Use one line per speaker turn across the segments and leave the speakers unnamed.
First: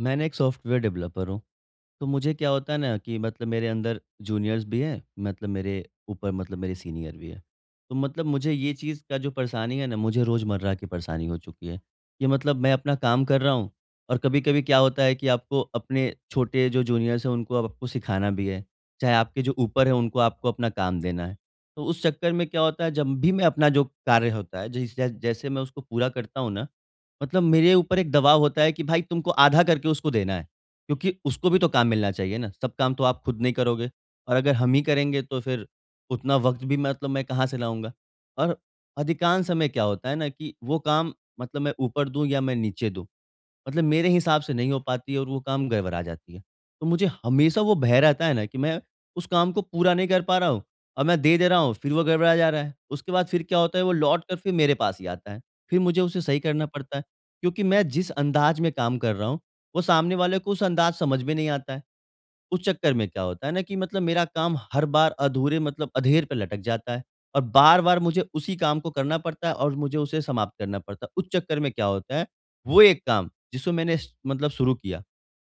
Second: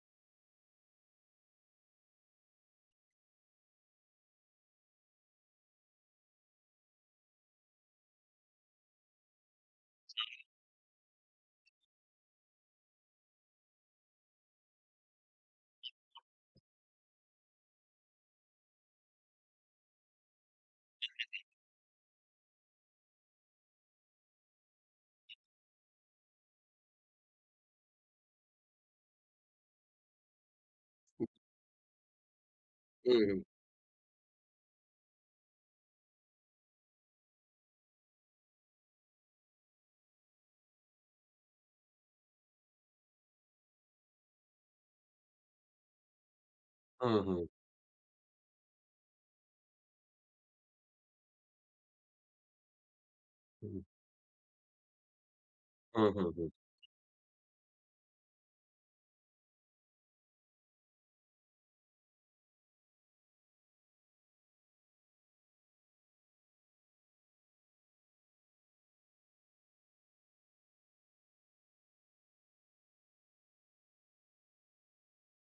मैं ना एक सॉफ्टवेयर डेवलपर हूँ। तो मुझे क्या होता है ना कि मतलब मेरे अंदर जूनियर्स भी हैं, मतलब मेरे ऊपर मतलब मेरे सीनियर भी हैं। तो मतलब मुझे ये चीज़ का जो परेशानी है ना, मुझे रोज़मर्रा की परेशानी हो चुकी है कि मतलब मैं अपना काम कर रहा हूँ, और कभी-कभी क्या होता है कि आपको अपने छोटे जो जूनियर्स हैं, उनको आपको सिखाना भी है। चाहे आपके जो ऊपर हैं, उनको आपको अपना काम देना है। तो उस चक्कर में क्या होता है, जब भी मैं अपना जो कार्य होता है, जैसे जैसे मैं उसको पूरा करता हूँ ना, मतलब मेरे ऊपर एक दबाव होता है कि भाई तुमको आधा करके उसको देना है, क्योंकि उसको भी तो काम मिलना चाहिए ना, सब काम तो
हुँ,
आप खुद
हुँ।
नहीं करोगे। और अगर हम ही करेंगे तो फिर उतना वक़्त भी मतलब मैं कहाँ से लाऊँगा? और अधिकांश समय क्या होता है ना कि वो काम मतलब मैं ऊपर दूँ या मैं नीचे दूँ, मतलब मेरे हिसाब से नहीं हो पाती है और वो काम गड़बड़ा जाती है। तो
हाँ,
मुझे
हाँ।
हमेशा वो भय रहता है ना कि मैं उस काम को पूरा नहीं कर पा रहा हूँ और मैं दे दे रहा हूँ, फिर वो गड़बड़ा जा रहा है। उसके बाद फिर क्या होता
हुँ,
है वो लौट कर फिर मेरे पास ही आता है। फिर मुझे
हाँ,
उसे
हाँ,
सही
हाँ।
करना पड़ता है, क्योंकि मैं जिस अंदाज़ में काम कर रहा हूँ, वो सामने वाले को उस अंदाज़ समझ में नहीं आता है। उस चक्कर में क्या होता है ना कि मतलब मेरा काम हर बार अधूरे मतलब अधेर पे लटक जाता है और बार-बार मुझे उसी काम को करना पड़ता है और मुझे उसे समाप्त करना पड़ता है। उस चक्कर में क्या होता है, वो एक काम जिसको मैंने स मतलब शुरू किया,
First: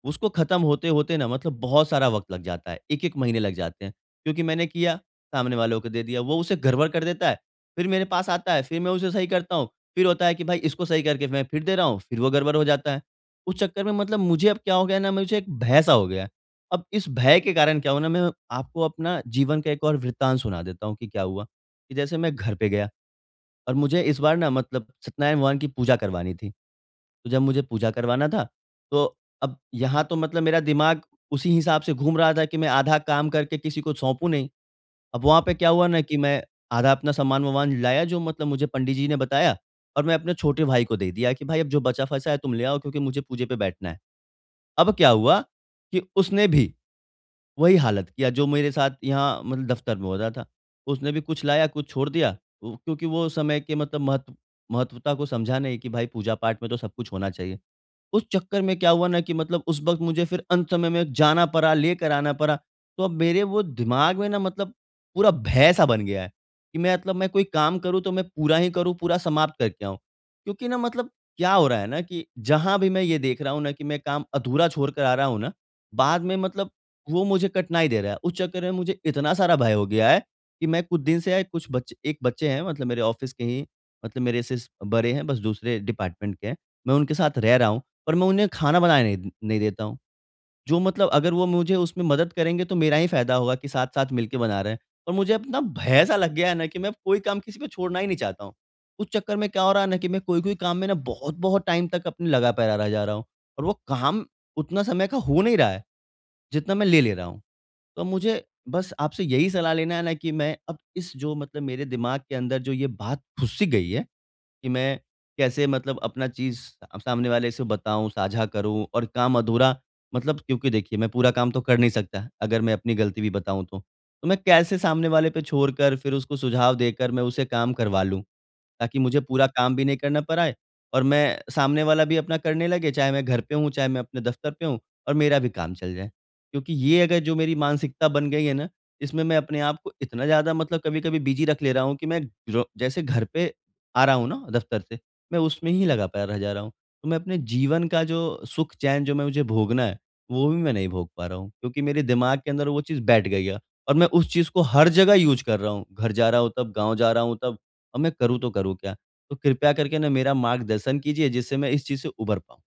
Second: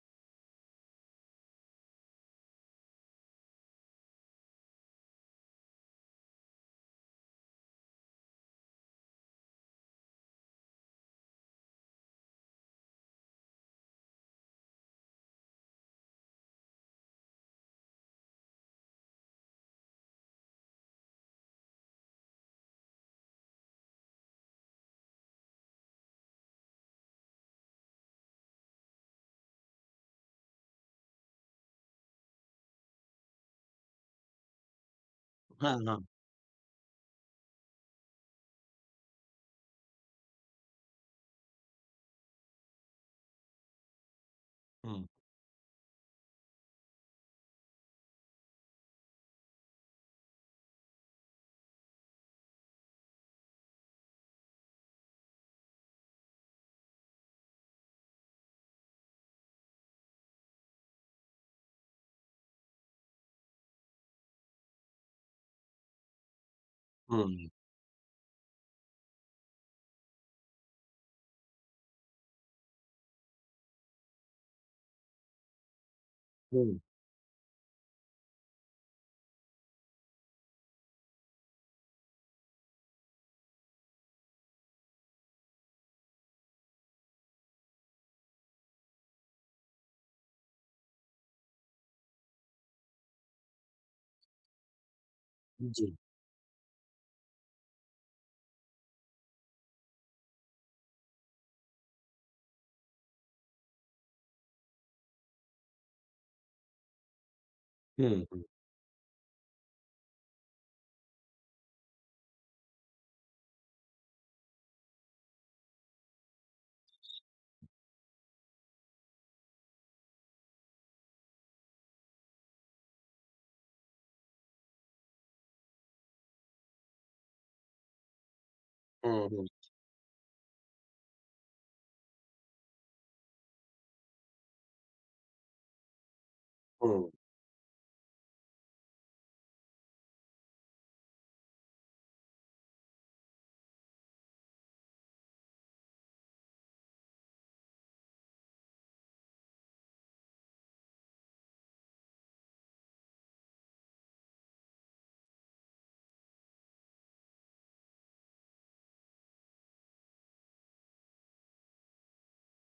उसको ख़त्म होते-होते ना मतलब बहुत सारा वक़्त लग जाता है, एक-एक महीने लग जाते हैं। क्योंकि मैंने किया, सामने वालों को दे दिया, वो उसे गड़बड़ कर देता है, फिर मेरे पास आता है, फिर मैं उसे सही करता हूँ, फिर होता है कि भाई इसको सही करके मैं फिर दे रहा हूँ, फिर वो गड़बड़ हो जाता है। उस चक्कर में मतलब मुझे अब क्या हो गया ना, मुझे एक भय-सा हो गया है। अब इस भय के कारण क्या हुआ ना, मैं आपको अपना जीवन का एक और वृत्तांत सुना देता हूँ कि क्या हुआ, कि जैसे मैं घर पे गया और मुझे इस बार ना मतलब सत्यनारायण भगवान की पूजा करवानी थी। तो जब मुझे पूजा करवाना था, तो अब यहाँ तो मतलब मेरा दिमाग उसी हिसाब से घूम रहा था कि मैं आधा काम करके किसी को सौंपूँ नहीं। अब वहाँ पे क्या
हाँ,
हुआ ना
हाँ।
कि मैं आधा अपना सामान-वामान लाया, जो मतलब मुझे पंडित जी ने बताया, और मैं अपने छोटे भाई को दे दिया कि, "भाई अब जो बचा-फचा है तुम ले आओ क्योंकि मुझे पूजे पे बैठना है।" अब
हुँ,
क्या हुआ कि उसने भी वही हालत किया जो मेरे साथ यहाँ मतलब दफ़्तर में हो रहा था। उसने भी कुछ लाया, कुछ छोड़ दिया। वो क्योंकि वो समय के मतलब महत्वता को समझा नहीं कि भाई पूजा-पाठ में तो सब कुछ होना चाहिए। उस चक्कर में क्या हुआ ना कि मतलब उस वक़्त मुझे फिर अंत समय में जाना पड़ा, लेकर आना पड़ा। तो अब मेरे वो दिमाग में ना मतलब पूरा भय-सा बन गया है कि मैं मतलब
हुँ,
मैं कोई
हुँ।
काम करूँ तो मैं पूरा ही करूँ, पूरा समाप्त करके आऊँ। क्योंकि ना मतलब क्या हो रहा है ना कि जहाँ भी मैं ये देख रहा हूँ ना कि मैं काम अधूरा छोड़ कर आ रहा हूँ ना, बाद में मतलब वो मुझे कठिनाई दे रहा है। उस चक्कर में मुझे इतना सारा भय हो गया है कि मैं कुछ दिन से कुछ बच्चे, एक बच्चे हैं मतलब मेरे ऑफ़िस के ही, मतलब मेरे से स बड़े हैं, बस दूसरे डिपार्टमेंट के हैं। मैं उनके साथ रह रहा हूँ। पर मैं उन्हें खाना बनाने नहीं नहीं देता हूँ। जो मतलब अगर वो मुझे उसमें मदद करेंगे तो मेरा ही फ़ायदा होगा कि साथ-साथ मिलके बना रहे हैं। और मुझे अब ना
जी।
भय सा लग गया है ना कि मैं अब कोई काम किसी पे छोड़ना ही नहीं चाहता हूँ। उस चक्कर में क्या हो रहा है ना कि मैं कोई-कोई काम में ना बहुत-बहुत टाइम तक अपने लगा पैरा रह जा रहा हूँ। और वो काम उतना समय का हो नहीं रहा है, जितना मैं ले ले रहा हूँ। तो
हुँ,
मुझे
हुँ।
बस आपसे यही सलाह लेना है ना कि मैं अब इस जो मतलब मेरे दिमाग के अंदर जो ये बात घुस सी गई है कि मैं कैसे मतलब अपना चीज़ सामने वाले से बताऊँ, साझा करूँ और काम अधूरा मतलब, क्योंकि देखिए मैं पूरा काम तो कर नहीं सकता, अगर मैं अपनी गलती भी बताऊँ तो। तो मैं कैसे सामने वाले पे छोड़कर फिर उसको सुझाव देकर मैं उसे काम करवा लूँ? ताकि मुझे
हुँ, हुँ,
पूरा काम भी नहीं करना पड़े और मैं सामने वाला भी अपना करने लगे, चाहे मैं घर पे हूँ, चाहे मैं अपने दफ़्तर पे हूँ, और मेरा भी काम चल जाए। क्योंकि ये
हुँ।
अगर जो मेरी मानसिकता बन गई है ना, इसमें मैं अपने आप को इतना ज़्यादा मतलब कभी-कभी बिज़ी रख ले रहा हूँ कि मैं जो जैसे घर पे आ रहा हूँ ना दफ़्तर से, मैं उसमें ही लगा पा रह जा रहा हूँ। तो मैं अपने जीवन का जो सुख-चैन जो मैं मुझे भोगना है, वो भी मैं नहीं भोग पा रहा हूँ, क्योंकि मेरे दिमाग के अंदर वो चीज़ बैठ गई है और मैं उस चीज़ को हर जगह यूज़ कर रहा हूँ। घर जा रहा हूँ तब, गाँव जा रहा हूँ तब, अब मैं करूँ तो करूँ क्या? तो कृपया करके ना मेरा मार्गदर्शन कीजिए जिससे मैं इस चीज़ से उभर पाऊँ।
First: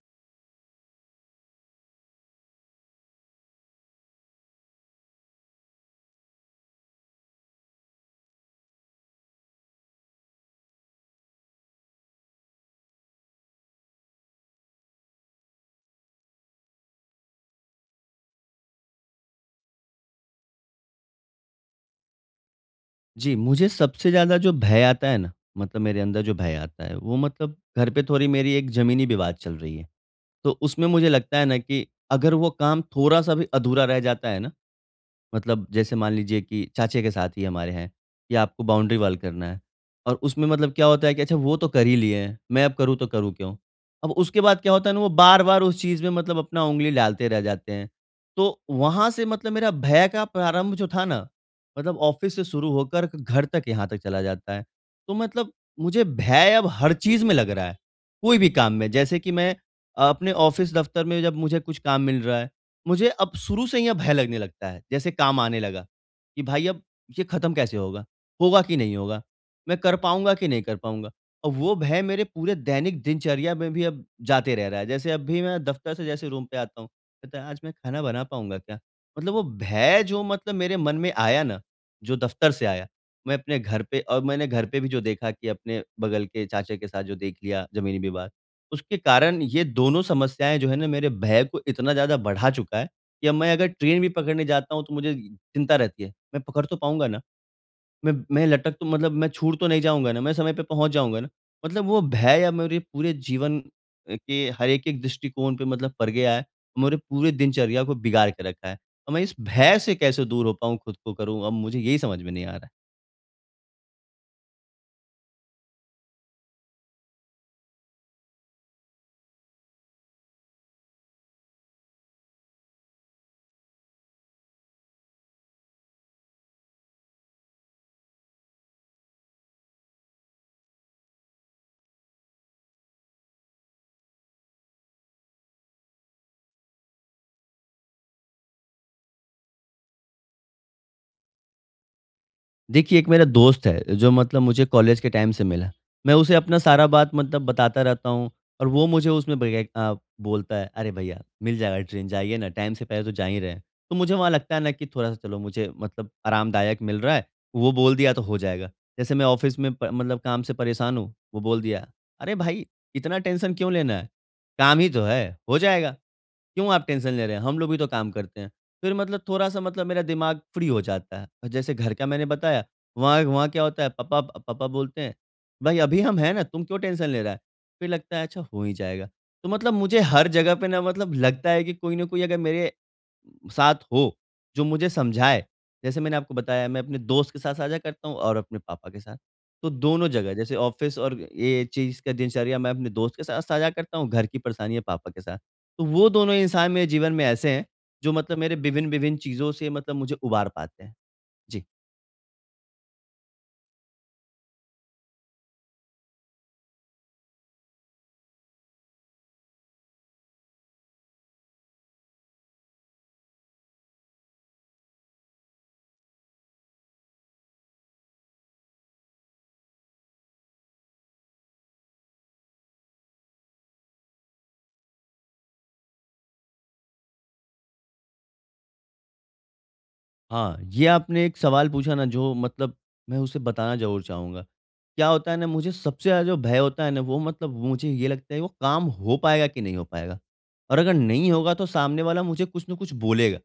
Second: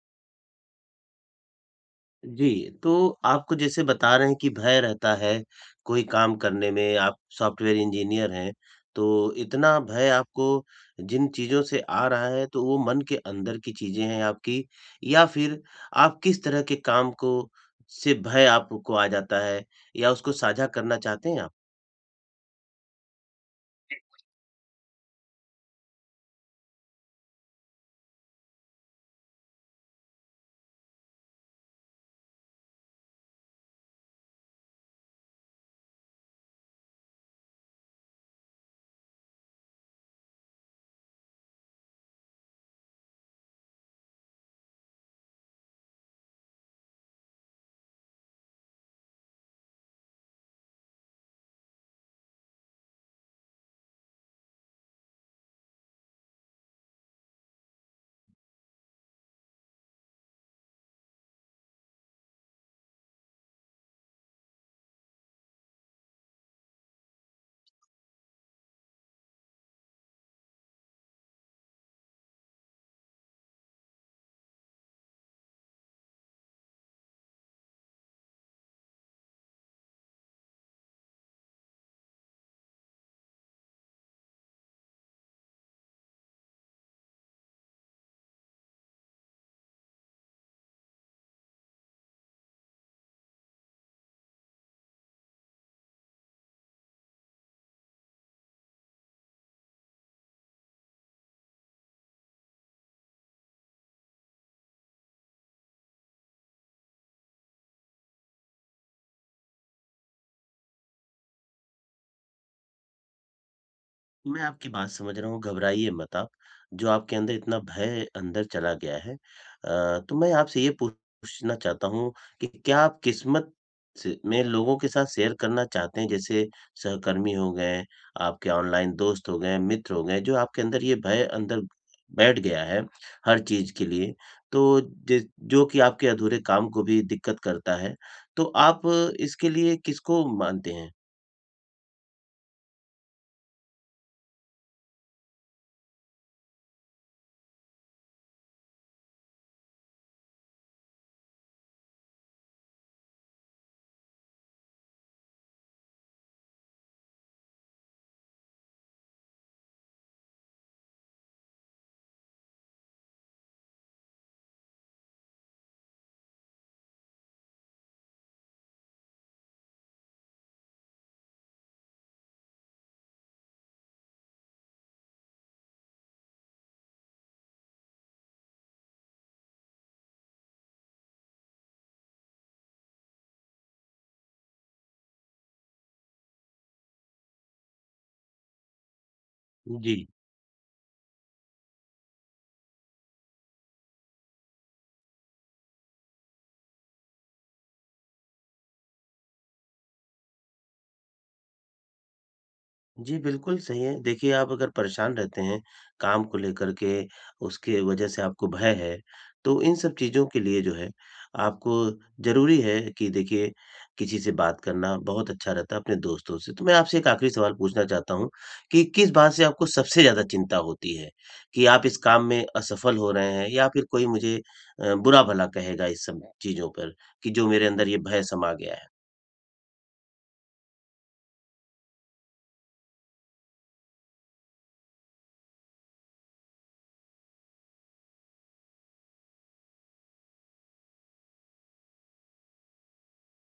जी, तो आपको जैसे बता रहे हैं कि भय रहता है, कोई काम करने में। आप सॉफ्टवेयर इंजीनियर हैं, तो इतना भय आपको जिन चीज़ों से आ रहा है, तो वो मन के अंदर की चीज़ें हैं आपकी, या फिर आप किस तरह के काम को से भय आपको आ जाता है, या उसको साझा करना चाहते हैं आप?
जी, मुझे सबसे ज़्यादा जो भय आता है ना, मतलब मेरे अंदर जो भय आता है वो मतलब, घर पे थोड़ी मेरी एक ज़मीनी विवाद चल रही है। तो उसमें मुझे लगता है ना कि अगर वो काम थोड़ा-सा भी अधूरा रह जाता है ना, मतलब जैसे मान लीजिए कि चाचे के साथ ही हमारे हैं कि आपको बाउंड्री वॉल करना है और उसमें मतलब क्या होता है कि अच्छा वो तो कर ही लिए हैं, मैं अब करूँ तो करूँ क्यों? अब उसके बाद क्या होता है ना, वो बार-बार उस चीज़ में मतलब अपना उँगली डालते रह जाते हैं। तो वहाँ से मतलब मेरा भय का प्रारंभ जो था ना, मतलब ऑफ़िस से शुरू होकर घर तक यहाँ तक चला जाता है। तो मतलब मुझे भय अब हर चीज़ में लग रहा है, कोई भी काम में। जैसे कि मैं अपने ऑफ़िस दफ़्तर में जब मुझे कुछ काम मिल रहा है, मुझे अब शुरू से ही यहाँ भय लगने लगता है, जैसे काम आने लगा, कि भाई अब ये खत्म कैसे होगा? होगा कि नहीं होगा? मैं कर पाऊँगा कि नहीं कर पाऊँगा? और वो भय मेरे पूरे दैनिक दिनचर्या में भी अब जाते रह रहा है, जैसे अब भी मैं दफ्तर से जैसे रूम पे आता हूँ, कहता है आज मैं खाना बना पाऊँगा क्या? मतलब वो भय जो मतलब मेरे मन में आया ना, जो दफ्तर से आया, मैं अपने घर पे और मैंने घर पे भी जो देखा कि अपने बगल के चाचा के साथ जो देख लिया ज़मीनी विवाद, उसके कारण ये दोनों समस्याएँ जो है ना, मेरे भय को इतना ज़्यादा बढ़ा चुका है कि अब मैं अगर ट्रेन भी पकड़ने जाता हूँ तो मुझे चिंता रहती है। मैं पकड़ तो पाऊँगा ना? मैं लटक तो मतलब मैं छूट तो नहीं जाऊँगा ना? मैं समय पे पहुँच जाऊँगा ना? मतलब वो भय अब मेरे पूरे जीवन के हर एक-एक दृष्टिकोण पे मतलब पड़ गया है। मेरे पूरे दिनचर्या को बिगाड़ के रखा है। अब मैं इस भय से कैसे दूर हो पाऊँ, खुद को करूँ? अब मुझे यही समझ में नहीं आ रहा है।
मैं आपकी बात समझ रहा हूँ, घबराइए मत आप, जो आपके अंदर इतना भय अंदर चला गया है। तो मैं आपसे ये पूछना चाहता हूँ कि क्या आप किस्मत से में लोगों के साथ शेयर करना चाहते हैं? जैसे सहकर्मी हो गए, आपके ऑनलाइन दोस्त हो गए, मित्र हो गए, जो आपके अंदर ये भय अंदर बैठ गया है, हर चीज़ के लिए। तो जिस जो कि आपके अधूरे काम को भी दिक्कत करता है, तो आप इसके लिए किसको मानते हैं?
देखिए, एक मेरा दोस्त है, जो मतलब मुझे कॉलेज के टाइम से मिला। मैं उसे अपना सारा बात मतलब बताता रहता हूँ और वो मुझे उसमें बोलता है, "अरे भैया, मिल जाएगा ट्रेन, जाइए ना, टाइम से पहले तो जा ही रहे हैं।" तो मुझे वहाँ लगता है ना कि थोड़ा-सा चलो मुझे मतलब आरामदायक मिल रहा है, वो बोल दिया तो हो जाएगा। जैसे मैं ऑफ़िस में प मतलब काम से परेशान हूँ, वो बोल दिया, "अरे भाई, इतना टेंशन क्यों लेना है? काम ही तो है, हो जाएगा।" क्यों आप टेंशन ले रहे हैं? हम लोग भी तो काम करते हैं। फिर मतलब थोड़ा-सा मतलब मेरा दिमाग फ्री हो जाता है। और जैसे घर का मैंने बताया, वहाँ वहाँ क्या होता है, पापा पापा बोलते हैं, "भई अभी हम हैं ना, तुम क्यों टेंशन ले रहा है?" फिर लगता है अच्छा हो ही जाएगा। तो मतलब मुझे हर जगह पे ना मतलब लगता है कि कोई ना कोई अगर मेरे साथ हो, जो मुझे समझाए। जैसे मैंने आपको बताया मैं अपने दोस्त के साथ साझा करता हूँ और अपने पापा के साथ। तो
जी।
दोनों जगह जैसे ऑफ़िस और ये चीज़ का दिनचर्या मैं अपने दोस्त के साथ साझा करता हूँ, घर की परेशानियाँ पापा के साथ। तो वो दोनों इंसान मेरे जीवन में ऐसे हैं, जो मतलब मेरे विभिन्न-विभिन्न चीज़ों से मतलब मुझे उबार पाते हैं। जी।
जी, बिल्कुल सही है। देखिए, आप अगर परेशान रहते हैं काम को लेकर के, उसके वजह से आपको भय है, तो इन सब चीज़ों के लिए जो है, आपको ज़रूरी है कि देखिए, किसी से बात करना बहुत अच्छा रहता है, अपने दोस्तों से। तो मैं आपसे एक आखिरी सवाल पूछना चाहता हूँ कि किस बात से आपको सबसे ज़्यादा चिंता होती है? कि आप इस काम में असफल हो रहे हैं, या फिर कोई मुझे बुरा-भला कहेगा इस सब चीज़ों पर, कि जो मेरे अंदर ये भय समा गया है?
हाँ, ये आपने एक सवाल पूछा ना जो मतलब मैं उसे बताना ज़रूर चाहूँगा। क्या होता है ना, मुझे सबसे ज़्यादा जो भय होता है ना वो मतलब मुझे ये लगता है वो काम हो पाएगा कि नहीं हो पाएगा? और अगर नहीं होगा तो सामने वाला मुझे कुछ न कुछ बोलेगा।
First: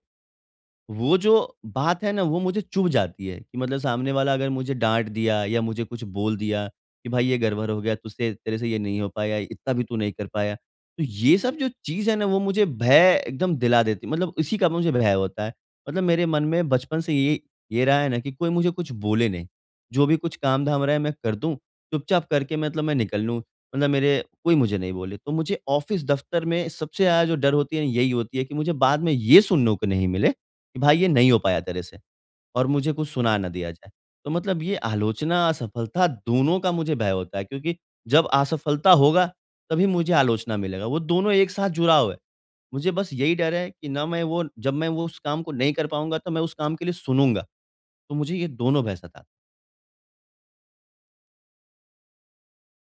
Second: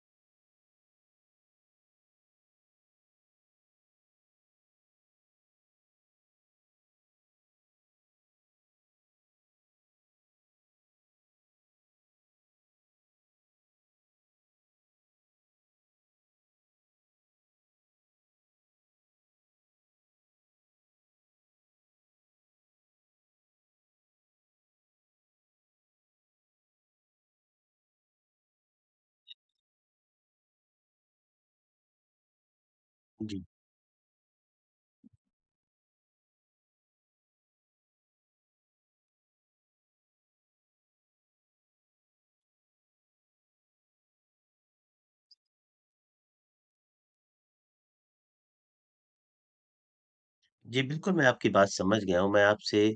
वो जो बात है ना, वो मुझे चुभ जाती है कि मतलब सामने वाला अगर मुझे डाँट दिया या मुझे कुछ बोल दिया कि भाई ये गड़बड़ हो गया, तुझसे तेरे से ये नहीं हो पाया, इतना भी तू नहीं कर पाया। तो ये सब जो चीज़ है ना, वो मुझे भय एकदम दिला देती, मतलब इसी का मुझे भय होता है। मतलब मेरे मन में बचपन से ये रहा है ना कि कोई मुझे कुछ बोले नहीं। जो भी कुछ काम-धाम रहा है मैं कर दूँ, चुपचाप करके मतलब मैं निकल लूँ। मतलब मेरे कोई मुझे नहीं बोले। तो मुझे ऑफ़िस दफ़्तर में सबसे ज़्यादा जो डर होती है, ना, यही होती है कि मुझे बाद में ये सुनने को नहीं मिले कि भाई ये नहीं हो पाया तेरे से और मुझे कुछ सुना
जी।
ना दिया जाए। तो मतलब ये आलोचना, असफलता दोनों का मुझे भय होता है, क्योंकि जब असफलता होगा तभी मुझे आलोचना मिलेगा। वो दोनों एक साथ जुड़ा हुआ है। मुझे बस यही डर है कि ना मैं वो जब मैं वो उस काम को नहीं कर पाऊँगा तो मैं उस काम के लिए सुनूँगा। तो मुझे ये दोनों भय सता।
जी, बिल्कुल, मैं आपकी बात समझ गया हूँ। मैं आपसे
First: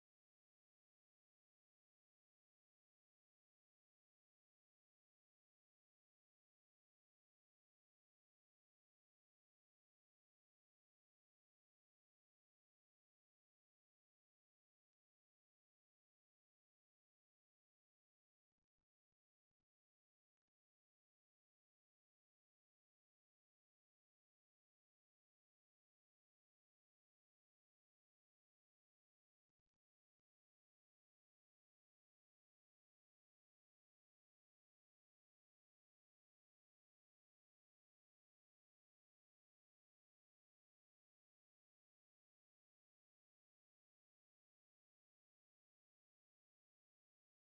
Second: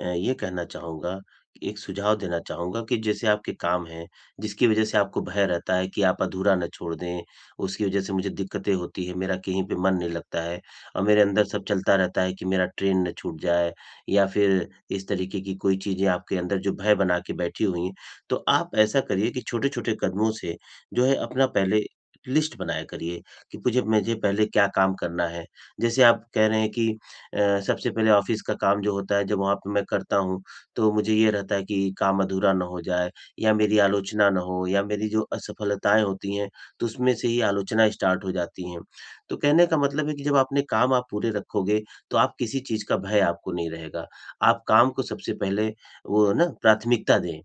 ये कहना चाहूँगा, एक सुझाव देना चाहूँगा कि जैसे आपके काम हैं, जिसकी वज़ह से आपको भय रहता है कि आप अधूरा ना छोड़ दें, उसकी वज़ह से मुझे दिक्कतें होती हैं, मेरा कहीं पे मन नहीं लगता है और मेरे अंदर सब चलता रहता है कि मेरा ट्रेन ना छूट जाए, या फिर इस तरीके की कोई चीज़ें आपके अंदर जो भय बना के बैठी हुई हैं। तो आप ऐसा करिए कि छोटे-छोटे कदमों से जो है अपना पहले लिस्ट बनाया करिए कि मुझे मुझे पहले क्या काम करना है। जैसे आप कह रहे हैं कि सबसे पहले ऑफ़िस का काम जो होता है जब वहाँ पे मैं करता हूँ, तो मुझे ये रहता है कि काम अधूरा ना हो जाए, या मेरी आलोचना ना हो, या मेरी जो असफलताएँ होती हैं, तो उसमें से ही आलोचना स्टार्ट हो जाती हैं। तो कहने का मतलब है कि जब अपने काम आप पूरे रखोगे, तो आप किसी चीज़ का भय आपको नहीं रहेगा। आप काम को सबसे पहले वो ना प्राथमिकता दें।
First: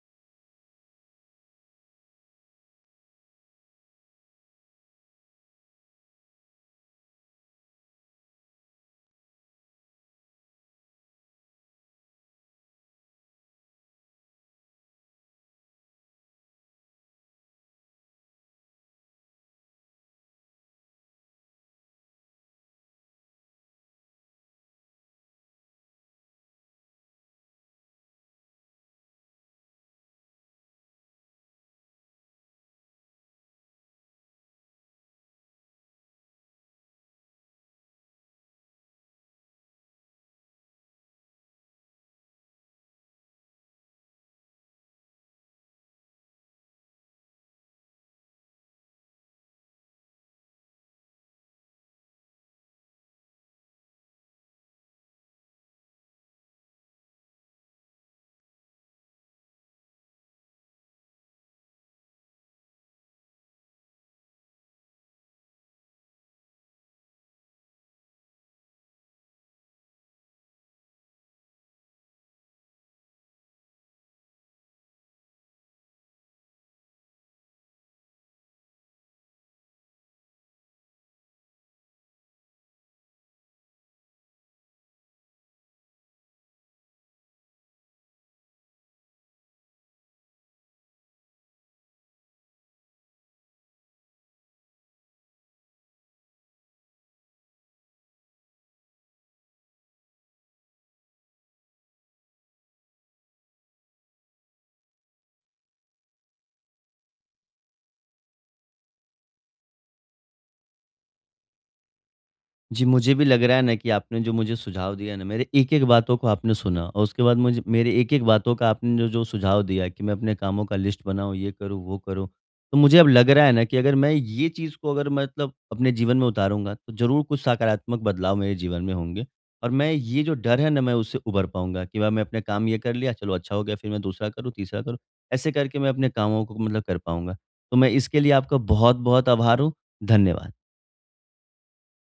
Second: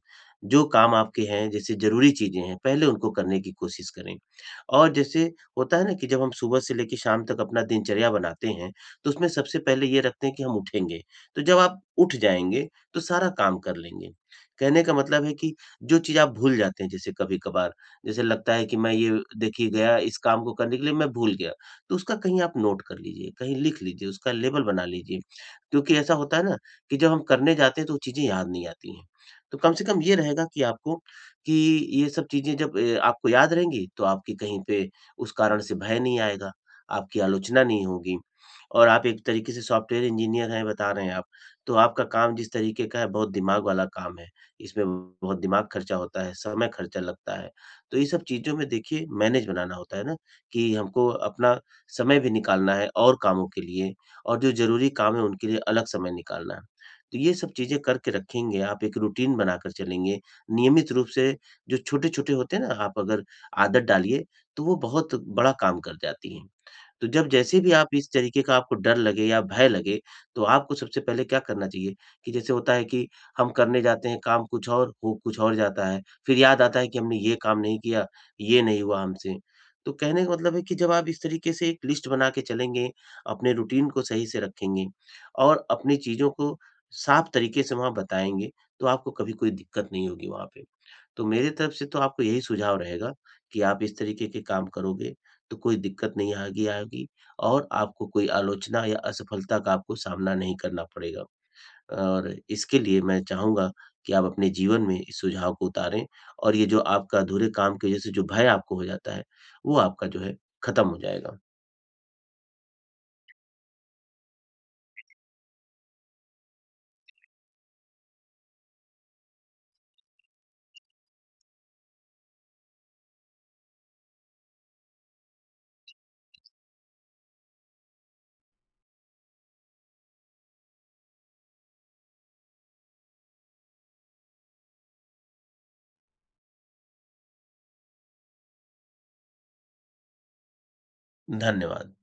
जो काम आपके हैं जैसे ज़रूरी चीज़ें हैं, पहले उनको करने की कोशिश करें। और जैसे होता है ना कि जब हम सुबह से लेके शाम तक अपना दिनचर्या बनाते हैं, तो उसमें सबसे पहले ये रखते हैं कि हम उठेंगे। तो जब आप उठ जाएँगे, तो सारा काम कर लेंगे। कहने का मतलब है कि जो चीज़ आप भूल जाते हैं जैसे कभी-कभार, जैसे लगता है कि मैं ये देखिए गया इस काम को करने के लिए मैं भूल गया। तो उसका कहीं आप नोट कर लीजिए, कहीं लिख लीजिए, उसका लेबल बना लीजिए। क्योंकि ऐसा होता है ना कि जब हम करने जाते हैं तो वो चीज़ें याद नहीं आती हैं। तो कम से कम ये रहेगा कि आपको कि ये सब चीज़ें जब आपको याद रहेंगी, तो आपकी कहीं पे उस कारण से भय नहीं आएगा, आपकी आलोचना नहीं होगी। और आप एक तरीके से सॉफ्टवेयर इंजीनियर हैं बता रहे हैं आप। तो आपका काम जिस तरीके का है, बहुत दिमाग वाला काम है। इसमें बहुत दिमाग खर्चा होता है, समय खर्चा लगता है। तो ये सब चीज़ों में देखिए मैनेज बनाना होता है ना कि हमको अपना समय भी निकालना है और कामों के लिए, और जो ज़रूरी काम है उनके लिए अलग समय निकालना है। तो ये सब चीज़ें करके रखेंगे, आप एक रूटीन बनाकर चलेंगे। नियमित रूप से जो छोटे-छोटे होते हैं ना, आप अगर आदत डालिए, तो वो बहुत बड़ा काम कर जाती हैं। तो जब जैसे भी आप इस तरीके का आपको डर लगे या भय लगे, तो आपको सबसे पहले क्या करना चाहिए कि जैसे होता है कि हम करने जाते हैं काम कुछ और, हो कुछ और जाता है। फिर याद आता है कि हमने ये काम नहीं किया, ये नहीं हुआ हमसे। तो कहने का मतलब है कि जब आप इस तरीके से एक लिस्ट बना के चलेंगे, अपने रूटीन को सही से रखेंगे और अपनी चीज़ों को साफ तरीके से वहाँ बताएँगे, तो आपको कभी कोई दिक्कत नहीं होगी वहाँ पे। तो मेरे तरफ से तो आपको यही सुझाव रहेगा कि आप इस तरीके के काम करोगे तो कोई दिक्कत नहीं आगी आएगी, और आपको कोई आलोचना या असफलता का आपको सामना नहीं करना पड़ेगा। और इसके लिए मैं चाहूँगा कि आप अपने जीवन में इस सुझाव को उतारें, और ये जो आपका अधूरे काम की वज़ह से जो भय आपको हो जाता है, वो आपका जो है खत्म हो जाएगा।
जी, मुझे भी लग रहा है ना कि आपने जो मुझे सुझाव दिया ना, मेरे एक-एक बातों को आपने सुना और उसके बाद मुझे मेरे एक-एक बातों का आपने जो जो सुझाव दिया कि मैं अपने कामों का लिस्ट बनाऊँ, ये करूँ, वो करूँ। तो मुझे अब लग रहा है ना कि अगर मैं ये चीज़ को अगर मतलब अपने जीवन में उतारूँगा, तो ज़रूर कुछ सकारात्मक बदलाव मेरे जीवन में होंगे और मैं ये जो डर है ना, मैं उससे उभर पाऊँगा कि भाई मैं अपने काम ये कर लिया, चलो अच्छा हो गया, फिर मैं दूसरा करूँ, तीसरा करूँ। ऐसे करके मैं अपने कामों को मतलब कर पाऊँगा। तो मैं इसके लिए आपका बहुत-बहुत आभार हूँ। धन्यवाद।
धन्यवाद।